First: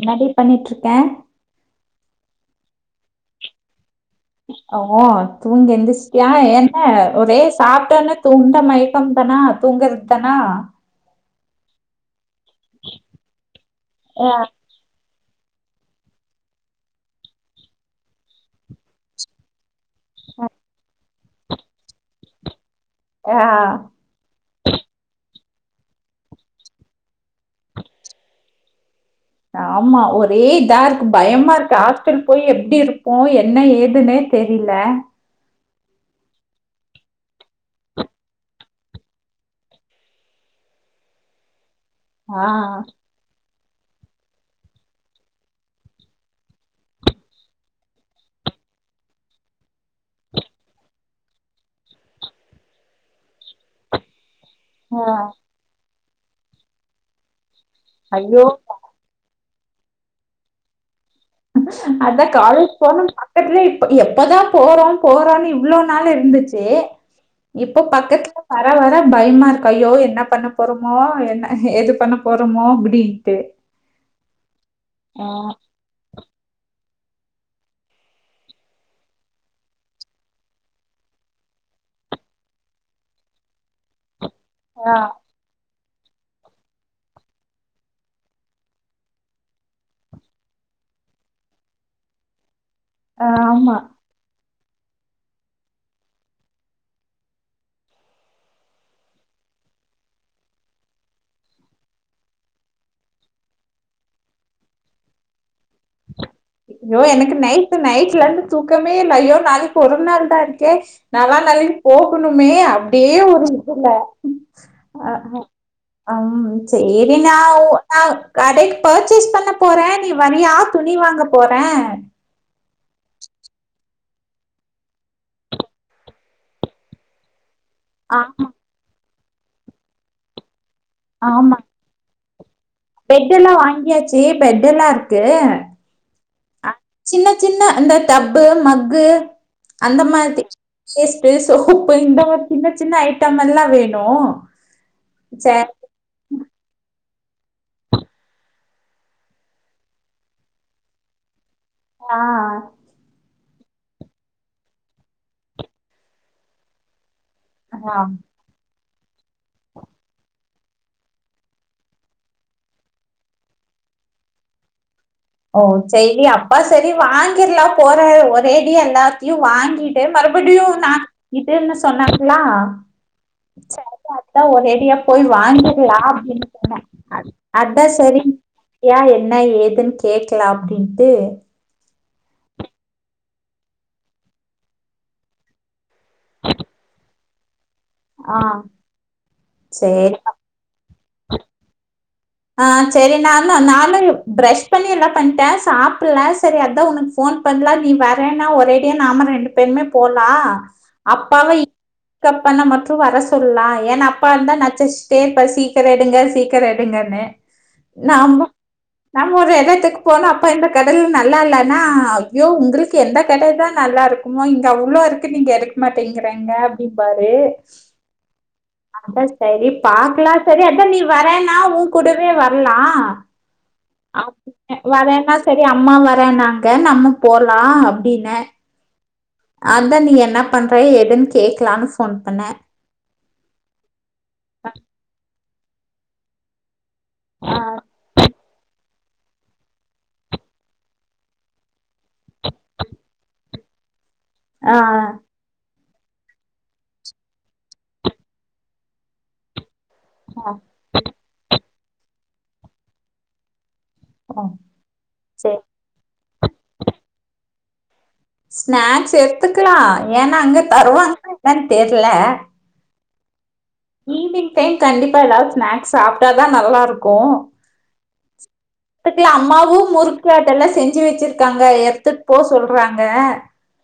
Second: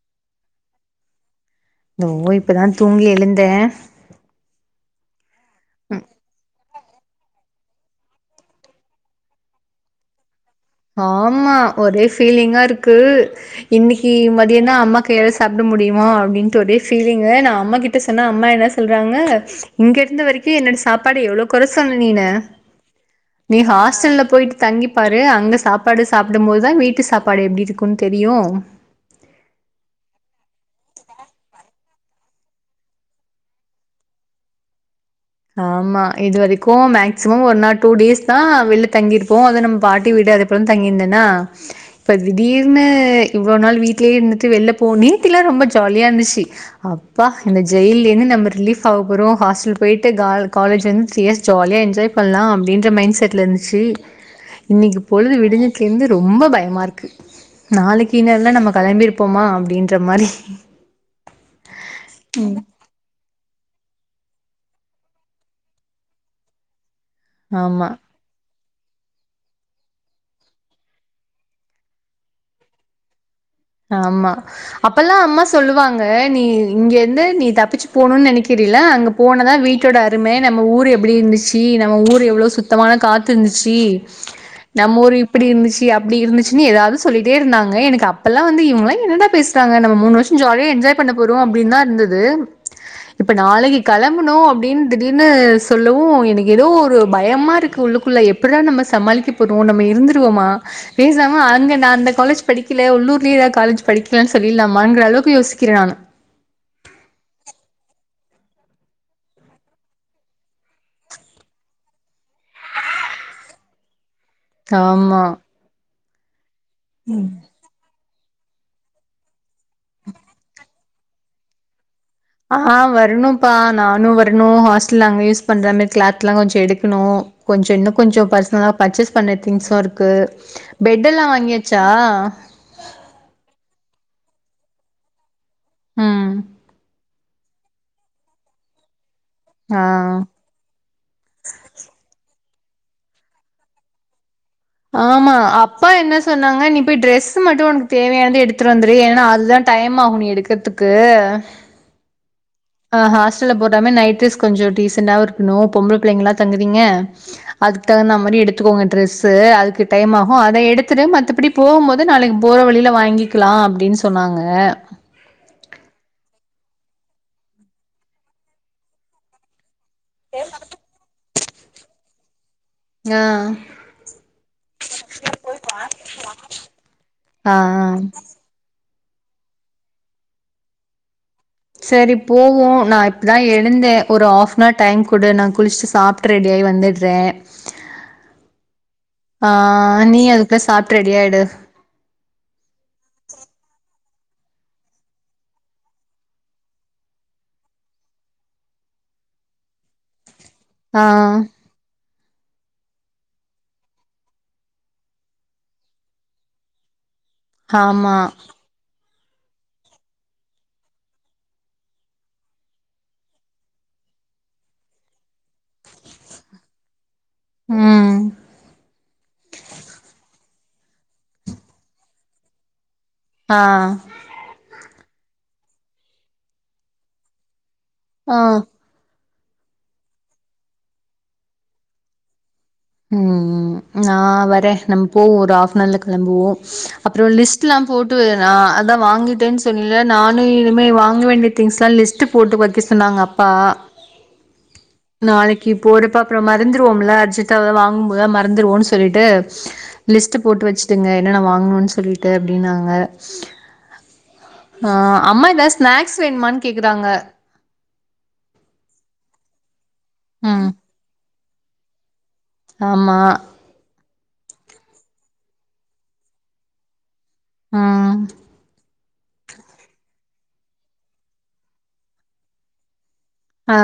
என்னடி பண்ணிட்டு இருக்கே தோ இப்பதா தூங்கி எழுந்தே ஓ தூங்கி எந்திருஷ்டியா ஏன் என்ன ஒரே சாப்பிட்ட ஒடனே தூண்ட மயக்கம் தானா தூங்குறது தானா ஆமா ஒரே ஃபீலிங்கா இருக்கு இன்னிக்கி ஆ, மதியந்தா அம்மா கைல சாப்ட்ட முடியுமா அப்டின்னுட்டு ஒரே ஃபீலிங்கு நா அம்மா கிட்ட சொன்னா அம்மா என்ன சொல்றாங்க இங்க இருந்த வரைக்கு என்னோட சாப்பாடு எவ்ளோ கொற சொன்ன நீன்னு ஆ, ஹாஸ்டல்ல போயிட்டு தங்கிப்பாரு அங்க சாப்பாடு சாப்பிடும்போதுதா வீட்டு சாப்பாடு எப்டி இருக்குன்னு தெரியு ஆமா ஒரே இதா இருக்கு பயமா இருக்கு ஹாஸ்டல் போய் எப்டி இருப்போ என்ன ஏதுன்னே தெரில்ல ஆமா இது வரைக்கு மேக்சிமம் ஒரு நாள் டூ டேஸ் தா வெளில தங்கியிருப்போ அது நம்ம பாட்டி வீடா தங்கியிருந்தேனா இப்ப ஆ, திடீர்னு இவ்ளோ நாள் வீட்லியே இருந்துட்டு வெளில போ நேத்திலா ரொம்ப ஜாலிய இருந்துச்சு அப்பா இந்த ஜெயில்ல இருந்து நம்ம ரிலீஃப் ஆக போறோ ஹாஸ்டல் போயி ட்டு கால் காலேஜ்ல இருந்து த்ரீ இயர்ஸ் ஜாலியா என்ஜாய் பண்ணலா அப்டின்ற மைண்ட் செட்ல இருந்துச்சு இன்னிக்கு ஆ, பொழுது விடிஞ்சதுல இருந்து ரொம்ப பயமா இருக்கு நாளிக்கு இன்னேரோ ஐயோ எல்லா நம்ம கிளம்பிருப்போமா அப்டின்ற மாரி அதா காலேஜ் போனோ [unintelligible] எப்பதா போறா போறான்னு இவ்ளோ நாளு இருந்துச்சு இப்ப ஆமா பக்கத் வர வர பயமா இருக்கு ஐய்யோ என்ன பண்ண போறோமோ என்ன என்ன ஏது பண்ண போறோமோ அப்டின்ட்டு ஆமா அப்பல்லா அம்மா சொல்லுவாங்க நீ இங்கேருந்து நீ தப்பிச்சு போணோன்னு நினைக்கிறில அங்க போனதா வீட்டோட அரும நம்ம ஊரு எப்டி இருந்துச்சு [unintelligible] நம்ம ஊர் எவ்ளோ சுத்தமான காத்து இருந்துச்சி ஆ, நம்ம ஊர் இப்டி இருந்துச்சு அப்டி இருந்துச்சுன்னு எதாது சொல்லிட்டே இருந்தாங்க எனக்கு அப் அப்பல்லா வந்து இவங்களா என்னடா பேசுறாங்க நம்ம மூணு வருஷ ஜாலியா என்ஜாய் பண்ண போறோ அப்டின்தா இருந்தது இப்ப ஆமா நாளைக்கி கெளம் பனுஅப்டின்னு திடீர்னு சொல்லவோ எனக்கு ஏதோ ஒரு பயமா இருக்கு உள்ளுக்குள்ள எப்டிதா நம்ம சமாளிக்க நம்ம இருந்துருவோமா பேசாம அங்க நா அந்த காலேஜ் படிக்கல உள்ளூர் லயே எதாது காலேஜ் படிக்கலான்னு சொல்லிறலாமாங்கிற அளவுக்கு யோசிக்கிறே நானு ஐய்யோ எனக்கு நைட் நைட்ல இருந்து தூக்கமே இல்ல ஐய்யோ நாளிக்கி ஒரு நாள் தா இருக்கே நால்லா நைட்டு போகணுமே அப்டியே ஒரு இதுல ஆமா ஆ சேரி நா ஒரு நா கடைக் பர்ச்சேஸ் பண்ண போறே நீ வரியா துணி வாங்க போறே ஆ வரணும்ப்பா நானு வரணு ஹாஸ்டல்ல அங்க யூஸ் பண்ற மாரி கிளாத்லா கொஞ்சோ எடுக்கணு கொஞ்சோ இன்னு ஆ கொஞ்சோ பர்சனலா பர்ச்சேஸ் பண்ண திங்ஸ்சு இருக்கு பெட் எல்லா ஆமா வாங்கியாச்சா பெட் எல்லா வாங்கியாச்சு பெட் எல்லா இருக்கு ம் சின்ன சின்ன அந்த டப்பு மக்கு அந்த ஆ மாரி பேஸ்ட்டு சோப்பு இந்த மாரி சின்ன சின்ன ஐட்டம் எல்லா வேணு ஆமா அப் சேரி ப்பா என்ன சொன்னாங்க நீ போய் ட்ரெஸ்ஸு மட்டு ஒனக்கு தேவையானது எடுத்துட்டு வந்துரு ஏனா அது தா டைம் ஆகு நீ எடுக்கற்த்துக் கு ஆ அ ஹாஸ்டல்ல போட்ற மார் நைட் டிரெஸ் கொஞ்ச டீசெண்டாவு இருக்கணு பொம்பள பிள்ளைங்கலா தங்குதீங்க அதுக்கு ஆ தகுந்த மாரி எடுத்துக்கோங்கன் டிரெஸ்ஸு அதுக்கு டைம் ஆகு அத எடுத்துரு மத்தபடி போகும் போது நாளைக்கு போற வழில வாங்கி க்லா அப்டின் சொன்னாங்க ஓ செய்ரி அப்பா செரி வாங்கிற்லா போற ஒரேடியா எல்லாத்தையு வாங்கிட் ஏ மறுபடியு நா இதுன்னு சொன்னாங்களா ஆ சேரி அத்தா ஒரேடியா போய் வாங்கிர்லா அப்டின் சொன்ன ஆ ஆ அத்தா சேரின் ஏ என்ன ஏதுன் கேக்கலா அப்டின்ட்டு சேரி போவோ நா இப்பதா எழுந்தே ஒரு ஹாஃப்னார் டைம் குடு நா குளிச்ட்டு சாப்ட்டு ரெடியாகி வந்துட்றே ஆ ஆ சரி நீ அதுக்குள்ள சாப்ட்டு ரெடியாயிடு ஆ சேரி நாந்தா நானு ப்ரஷ் பண்ணி எல்லா பண்டே சாப்பிட்ல சேரி அத்தா உனக் ஃபோன் பண்லா நீ வரேன்னா ஒரேடியா நாம ரெண்டு பேருமே போலா ஆ அப்பாவ இ க்கப் பண்ண மட்டு வர சொல்லலா ஏனா அப்பா இருந்தா நச்சர்ச்சுட்டே இருப்பாரு சீக்கர எடுங்க சீக்கர எடுங்கன்னு ஆமா நாம்ப நம்ம ஒரு எடத்துக்கு போனா அப்பா இந்த கடைல நல்லா இல்லனா ஐயோ உங்களுக்கு எந்த கடைதா நல்லாருக் குமா இங்க அவ்ளோ இருக்கு நீங்க எடுக்க மாட்டேங்குறேங்க நிப்பாரு ம் அதா செரி பாக்கலான் செரி அதா நீ வரன்னா ஊங்கூடவே வர்லா ஆ நா கூப்ட்டே வரேன்னா செரி அம்மா வரேனாங்க நம்ம போலா ஆ அப்டின்னே அதா நீ என்ன பண்ற எதுன் கேக்கலானு ஃபோன் பண்ணே ம் நா வரே நம்ம போவோ ஒரு ஆஃப்ஃபனார்ல கெளம்புவோ அப்றோ ஆ லிஸ்ட்டுலா போட்டு வேற நா அதா வாங்கிட்டேன் ஸ் தொன்னேல நானு இனிமே வாங்க வேண்டிய திங்ஸ்லா லிஸ்ட்டு போட்டு வக்கெ சொன்னாங்க அப்பா ஆ ஆ நாளைக்கி போறப்ப அப்றோ மறந்துருவோமுல அர்ஜென்ட்டா எதா வாங்கும்போதா மறந்துருவோனு சொல்லிட்டு லிஸ்ட்டு ஆ போட்டு வச்சிட்டுடங்க என்னென்ன வாங்கணுன் சொல்லிட்டு அப்டினாங்க ஓ ஆ அம்மா சேரி எதா ஸ்நேக்ஸ் வேணுமான் கேக்குறாங்க ஸ்நேக்ஸ் எட்த்துக்கலா ஏனா அங்க ம் தருவாங்க என்னன் தெர்ல ஆமா ஈவ்னிங் டைம் கண்டிப்பா எதாவ்து ஸ்நேக்ஸ் சாப்ட்டாதா நல்லாருக்கு ஆம் த்துக்கலா அம்மாவு முறுக் கேட்டெல்லா செஞ்சி வெச்சிருக்காங்க எட்த்துட்டு போ சொல்றாங்க ஆ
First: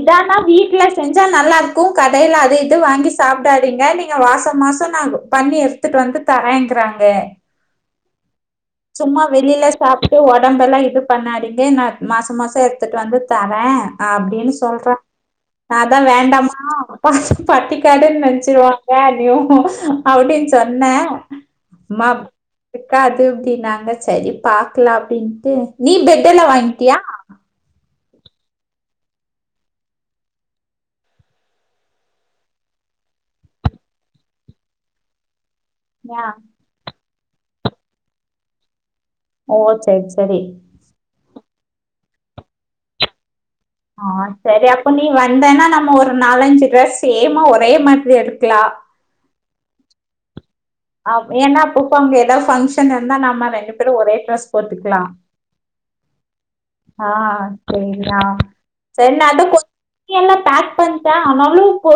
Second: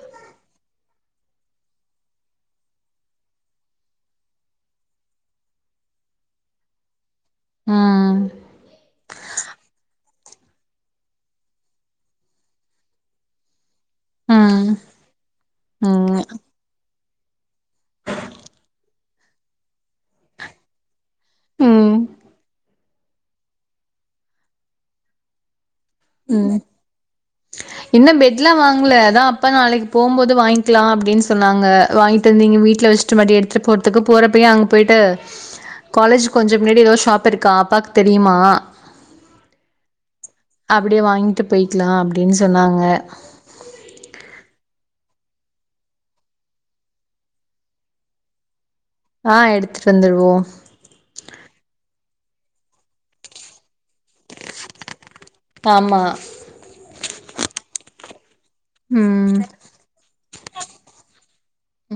இதானா வீட்ல செஞ்சா நல்லாருக்கு கடைல அது இது வாங்கி சாப்டாதீங்க நீங்க வாச மாச நாகு பண்ணி எட்த்துட்டு வந்து தரேங்குறாங்க ம் சும்மா வெளில சாப்ட் டு ஒஞம்பெல்லா இது பண்ணாதிங்க நா மாச மாச எட்த்துட்டு வந்து தரே ஆ அப்டின் சொல்றா நா அதா ம் வேண்டாமா பட்டிக்காடுன் நெனச்சிருவாங்க என்னயூ அப்டீன் சொன்னே ம் மாம் இருக்காது அப்டீன்னாங்க செரி பாக்கலா அப்டீன்ட்டு நீ பெட்டெல்லா வாங்கிட்டியா இன்னு பெட்லா வாங்கல அதா அப்பா நாளைக்கி போம்போது வாய்ங்க்கலா அப்டீன்னு சொன்னாங்க வாங்கிட்டு வந்து இங்க வீட்ல வெச்சு டுவண்டிய எடுத்துட்டு போறதுக்கு போறப்பயே அங்க போயிட்டு யா காலேஜுக்கு கொஞ்சோ முன்னாடி எதோ ஷாப்புருக்கா அப்பாக்கு தெரியுமா ஓ செர் செரி அப்டியே வாங்கிட்டு போய்க்லா அப்டீன்னு சொன்னாங்க ஆ செரி அப்ப நீ வந்தன்னா நம்ம ஒரு நாலஞ்சு ட்ரெஸ் சேமா ஒரே மாதிரி எடுக்கலா ஆ எடுத்துட் வந்துருவோ ஆம் ஏனா அப்பப்போ அங்க ஏதாவ் ஃபங்க்ஷன் நடந்தா நம்ம ரெண்டு பேரு ஒரே ட்ரெஸ் போட்டுக்கலா ஆமா ஆ சேரிதா செரி நா ம் அது கு துணியெல்லா பேக் பண்ட்டா ஆனாலு போ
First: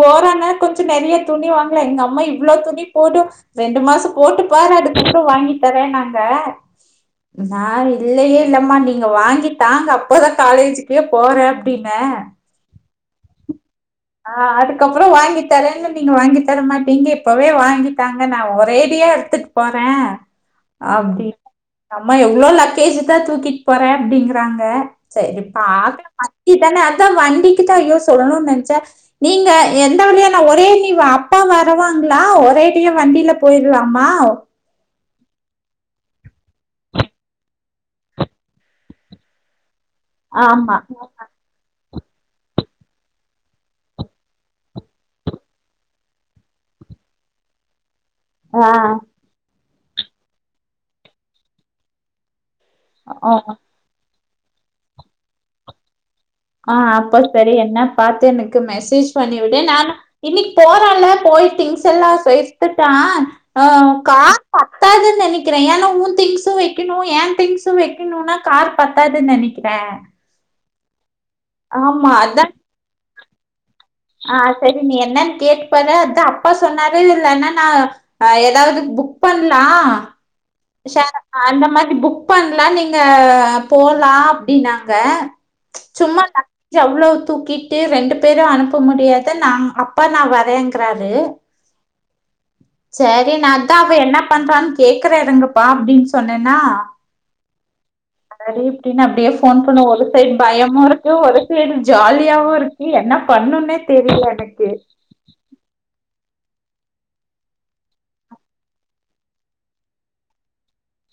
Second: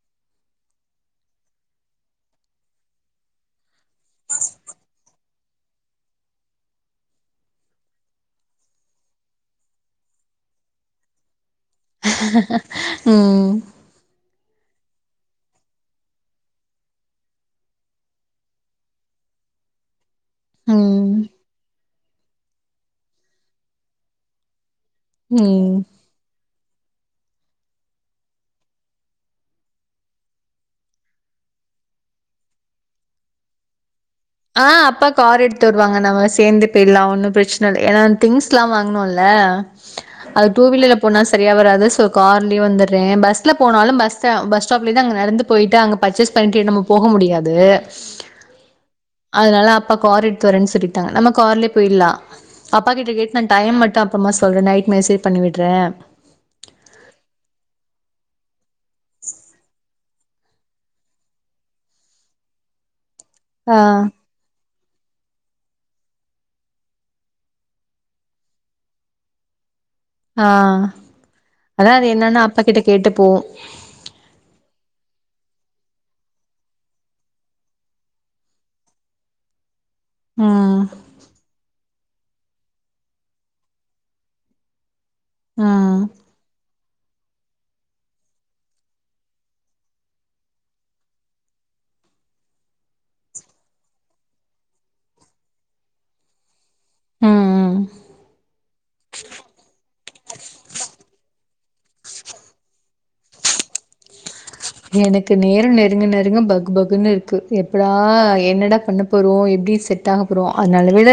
போறோனா கொஞ்சோ நெறையா துணி வாங்கலா எங்க அம்மா இவ்ளோ துணி போடு ரெண்டு மாசோ போட்டுப்பாரு அதுக்கப்றோ வாங்கித்தரேன்னாங்க நா இல்லையே இல்லம்மா நீங்க வாங்கி தாங்க அப்பதா காலேஜுக் கே போறே அப்டீன்னே ம் ஆ அதுக்கப்பறோ வாங்கி தரேன்னு நீங்க வாங்கி தரமாட்டீங்க இப்பவே வாங்கித்தாங்க நா ஒரேடியா எடுத்துட் போறே ம் அப்டீன் எங்கம்மா எவ்ளோ லக்கேஜுதா தூக்கிட் போறே அப்டீங்குறாங்க செரி ம் பாக்கலா வண்டி தானே அதா வண்டிக்கு தா ஐயோ சொல்ணோன் நெனச்சே நீங்க எந்த வழியானா ஒரே நீ அப்பா வருவாங்களா ஒரேடியா வண்டியில போயிருலாம்மா ஆ அப்பா கார் எடுத்து வருவாங்க நாம சேந்தே போய்ர்லா ஒன்னு பிரச்சன இல்ல ஏன்னா திங்ஸ்லா வாங்கணோல அது டூ ஆமா. வீலர்ல போனா செரியா வராது சோ கார்லயே வந்துர்ரே பஸ்ல போனாலு பஸ்ஸ பஸ் ஸ்டாப்லர்ந்து நடந்து போயிட்டு அங்க பர்ச்சேஸ் தன்கே நம்மோ போக முடியாது ஆ அதனால அப்பா கார் எடுத்து வரேன்னு சொல்லிட்டாங்க நம்ம கார்லய போயிட்லா அப்பா கிட்ட ஆ கேட்டு நா டைம் மட்டு அப்பறமா சொல்றே நைட் மெசேஜ் பண்ணிவிட்றே ஆ அப்ப செரி என்ன பாத்து எனக்கு மெசேஜ் பண்ணி விடு நானு இன்னிக்கு போறால்ல போயி திங்ஸ் எல்லா சேத்துட்டா அ ஆ. கா ரு பத்தாதுனு நெனைக்கிறே ஏன்னா உ திங்ஸு வெக்கணோ ஏ திங்ஸு வெக்கணோனா கார் பத்தாதுனு நெனைக் கிறே ஆ அதா அது என்னன்னா அதான் அப்பா கிட்ட கேட்டுப்போ ஆ செரி நீ என்னன்னு கேட்டு பாரு அ அப்பா சொன்னாரு இல்லன்னா நா அ எதாவது புக் பண்லா ம். ச அந்த மாதிரி புக் பண்லா நீங்க போலா அப்டீன்னாங்க ம். சும்மா அவ்வளோவு தூக்கி ட்டு ரெண்டு பேரு அனுப்ப முடியாது நா அப்பா நா வரேங்கறாரு செரி நா அதா அவ என்ன பண்றான்னு கேக்குற இருங்கப்பா அப்டின்னு சொன்னன்னா ம். ம் சரின் இப்டின்னு அப்டியே ஃபோன் பண்ண ஒரு சைடு பயமா இருக்கு ஒரு சைடு ஜாலியாவு இருக் நீ என்ன பண்ணோனே தெரியுல எனக்கு எனக்கு நேரம் நெருங்க நெருங்க பக் பக்குன்னு இருக்கு எப்படா என்னடா பண்ண போறோம் எப்டி செட் ஆகபோறோ அ நல்லவேள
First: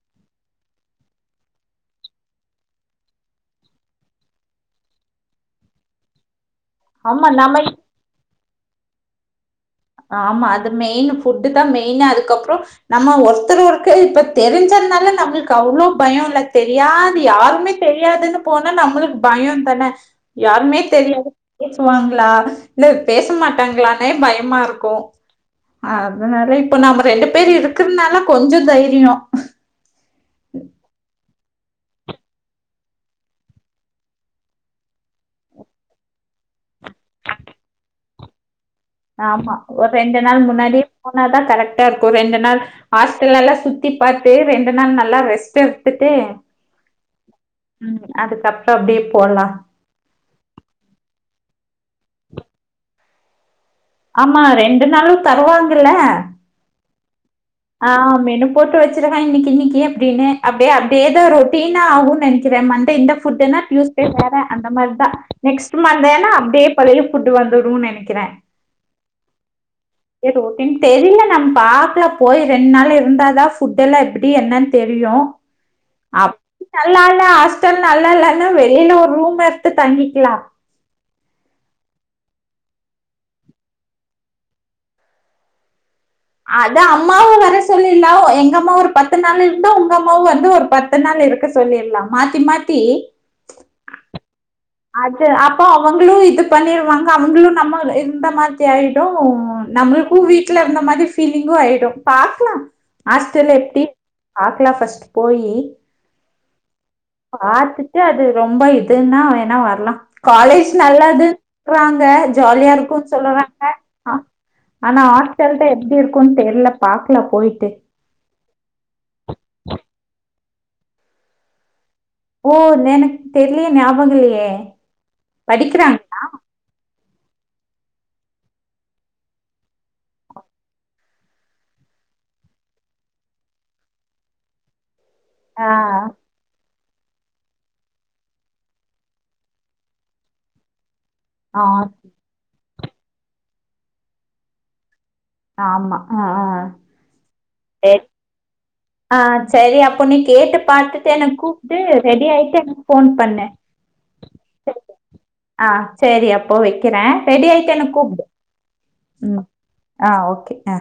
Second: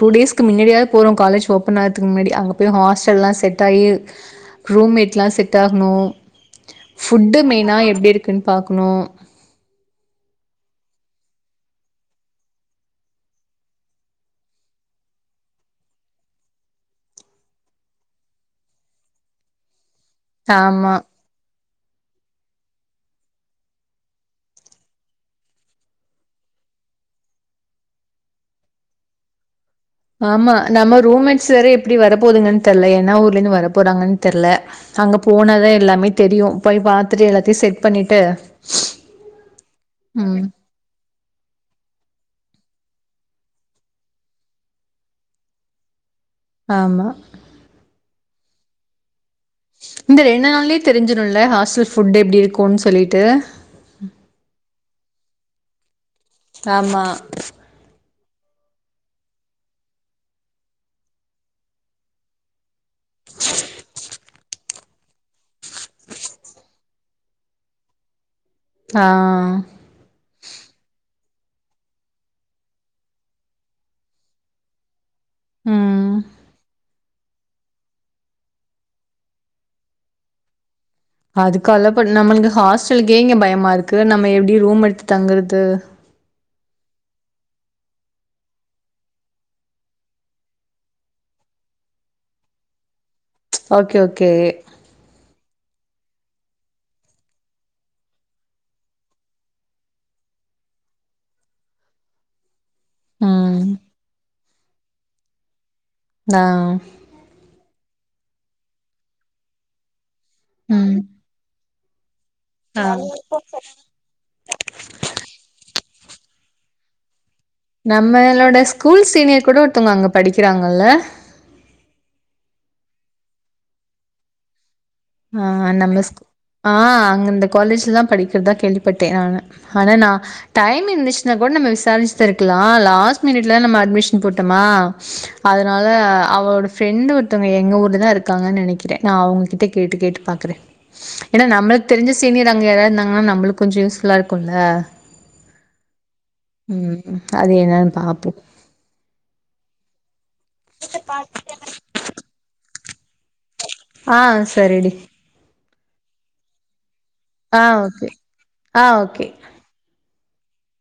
டூ டேஸ்க்கு முன்னாடிய போறோ காலஜ் ஓபன் ஆறதுக்கு முன்னாடி அங்க எப்பயும் ஹாஸ்டல்லாம் செட் ஆகி ரூம்மேட்லாம் செட் ஆகணும் ஆமா ஃபுட்டு நம்ம மெயினா எப்டி இருக்குன்னு பாக்கணும் ஆமா அது மெயின் ஃபுட்டு தான் மெயினு அதுக்கப்பறம் நம்ம ஒருத்தர்க்ஒருத்தர் இப்ப தெரிஞ்சதுனால நம்மளுக்கு அவ்ளோ பயம் இல்ல தெரியாது யாருமே தெரியாதுன்னு போனா நம்மளுக்கு பயம் தான யாருமே ஆமா. தெரியாது பேசுவாங்களா இல்ல பேச மாட்டாங்களானே பயமா இருக் க்கோம் அதனால இப்ப நம்ம ரெண்டு பேர் இருக்குறனால கொஞ்சம் தைரியோ ஆமா நம்ம ரூம்மேட்ஸ் வேற எப்டி வர போதுங்கன்னு தெர்ல என்னா ஊர்ல இருந்து வர போறாங்கன்னு தெர்ல அங்க போனாதான் எல்லாமே தெரியும் போய் பாத்துட்டு எல்லாத்தையும் செட் பண்ணிட்டு ஆமா ஒரு ரெண்டு நாள் ம். முன்னாடி போனாதான் கரெக்ட்டா இருக்கும் ரெண்டு நாள் ஹாஸ்டல்லல்லாம் சுத்தி பார்த்து ரெண்டு நாள் நல்லா ரெஸ்ட் எடுத்துட்டு ஆமா ம் அதுக்கப்பறம் அப்டியே போலாம் இந்த ரெண்டு நாளேயே தெரிஞ்சிடும்ல ஹாஸ்டல் ஃபுட் எப்டி இருக்கும்ன்னு சொல்லிட்டு ஆமா ரெண்டு நாளும் தருவாங்கல ஆமா ஆ மெனு போட்டு வச்சிருக்கான் இன்னிக்கு இன்னிக்கு அப்டின்னு அப்டியே அப்டியே ஏதோ ரொட்டீனா ஆகும்ன்னு நெனைக்கிறேன் மன்டே இந்த புட் டியூஸ்டே வேற அந்த மாரி தான் நெக்ஸ்ட் மண்டேனா அப்டியே பழைய புட் வந்துடும்னு நினைக்கிறேன் ஆ ஆ ஆ ரொட்டீன் தெரில நம்ம பாக்கல போய் ரெண்டு நாள் இருந்தாதான் ஃபுட் எல்லாம் எப்டி என்னன்னு தெரியும் ம் அப் நல்லா இல்ல ஹாஸ் ஹாஸ்டல் நல்லா இல்லன்னா வெளியில ஒரு ரூம் எடுத்து தங்கிக்கலாம் அதுக்கல்ல நம்மளுக்கு ஹாஸ்டலுக்கே இங்க பயமா இருக்கு நம்ம எப்டி ரூம் எடுத்து தங்குறது அது அம்மாவு வர சொல்லிருலாவு எங்க அம்மா ஒரு பத்து நாள் இருந்தா உங்க அம்மாவு வந்து ஒரு பத் பத்து நாள் இருக்க சொல்லியற்லா மாத்தி மாத்தி ஓகே ஓகே அது அப்போ அவங்களு இது பண்ணிருவாங்க அவங்களு நம்ம இருந்த மாரி ஆயிடும் நம்ளு கும் வீட்ல இருந்த மாரி ஃபிலிங்கு ஆயிடு பாக்கலா ஹாஸ்டேல்ல ம் எப்டி பாக்கலா ஃபஸ்ட் போயி ஆ ஆ பாத்துட்டு அது ரொம்ப இதுனா வேணா வரலா காலேஜ் ம் நல்லது இருக்குறாங்க ஜாலியா ஆ இருக்குன்னு சொல்லறாங்க ஆ ஆனா ஹாஸ்டல் தா எப்டி இருக்குன்னு தெர்ல பாக்கலா போய்ட்டு நம்மளோட ஸ்கூல் சீனியர் கூட ஒருத்தவங்க அங்க படிக்கிறாங்கல்ல ஓ எனக்கு தெரிலயே ஞாபக இல்லையே ஆ ஆ நம்ம ஸ் ஆ அங்க இந்த காலேஜ்ல தா படிக்கிறதா கேள்விப்பட்ட நானு ஆனா நா டைம் இருந்துச்சுனா கூட நம்ம விசாரிச்சுதிருக்கலா லாஸ்ட் மினிட்ல நம்ம அட்மிஷன் போட்டோமா ஆ அதனால அவளோட ஃப்ரெண்ட் ஒருத்தவங்க எங்க ஊர்ல தா இருக்குறாங்கன்னு நினைக்கிறே நா அவங்ககிட் கேட்டு கேட்டு பாக்குறே ஏனா ஆ நம்மளுக்கு தெரிஞ் சினீயர் அங்க யாராது இருந்தாங்கனா நம்மளுக்கு கொஞ்சோ யூஸ் ஃபுல்லா இருக்குல்ல ஆமா ஆ ஆ ம் ம் அது ஏ என்னானு பாப்போ ஆ செரி அப்போ நீ கேட்டு பாத்துட்டு என்ன கூப்டு ரெடி ஆயிட்டு எனக்கு ஃபோன் பண்ணு அ சரி டி அ சரி அப்போ வக்கிறே ரெடி ஆ ஆய்ட்டு என்ன ஓகே கூப்டு ஆ ஓகே ம் அ ஓக்கே அ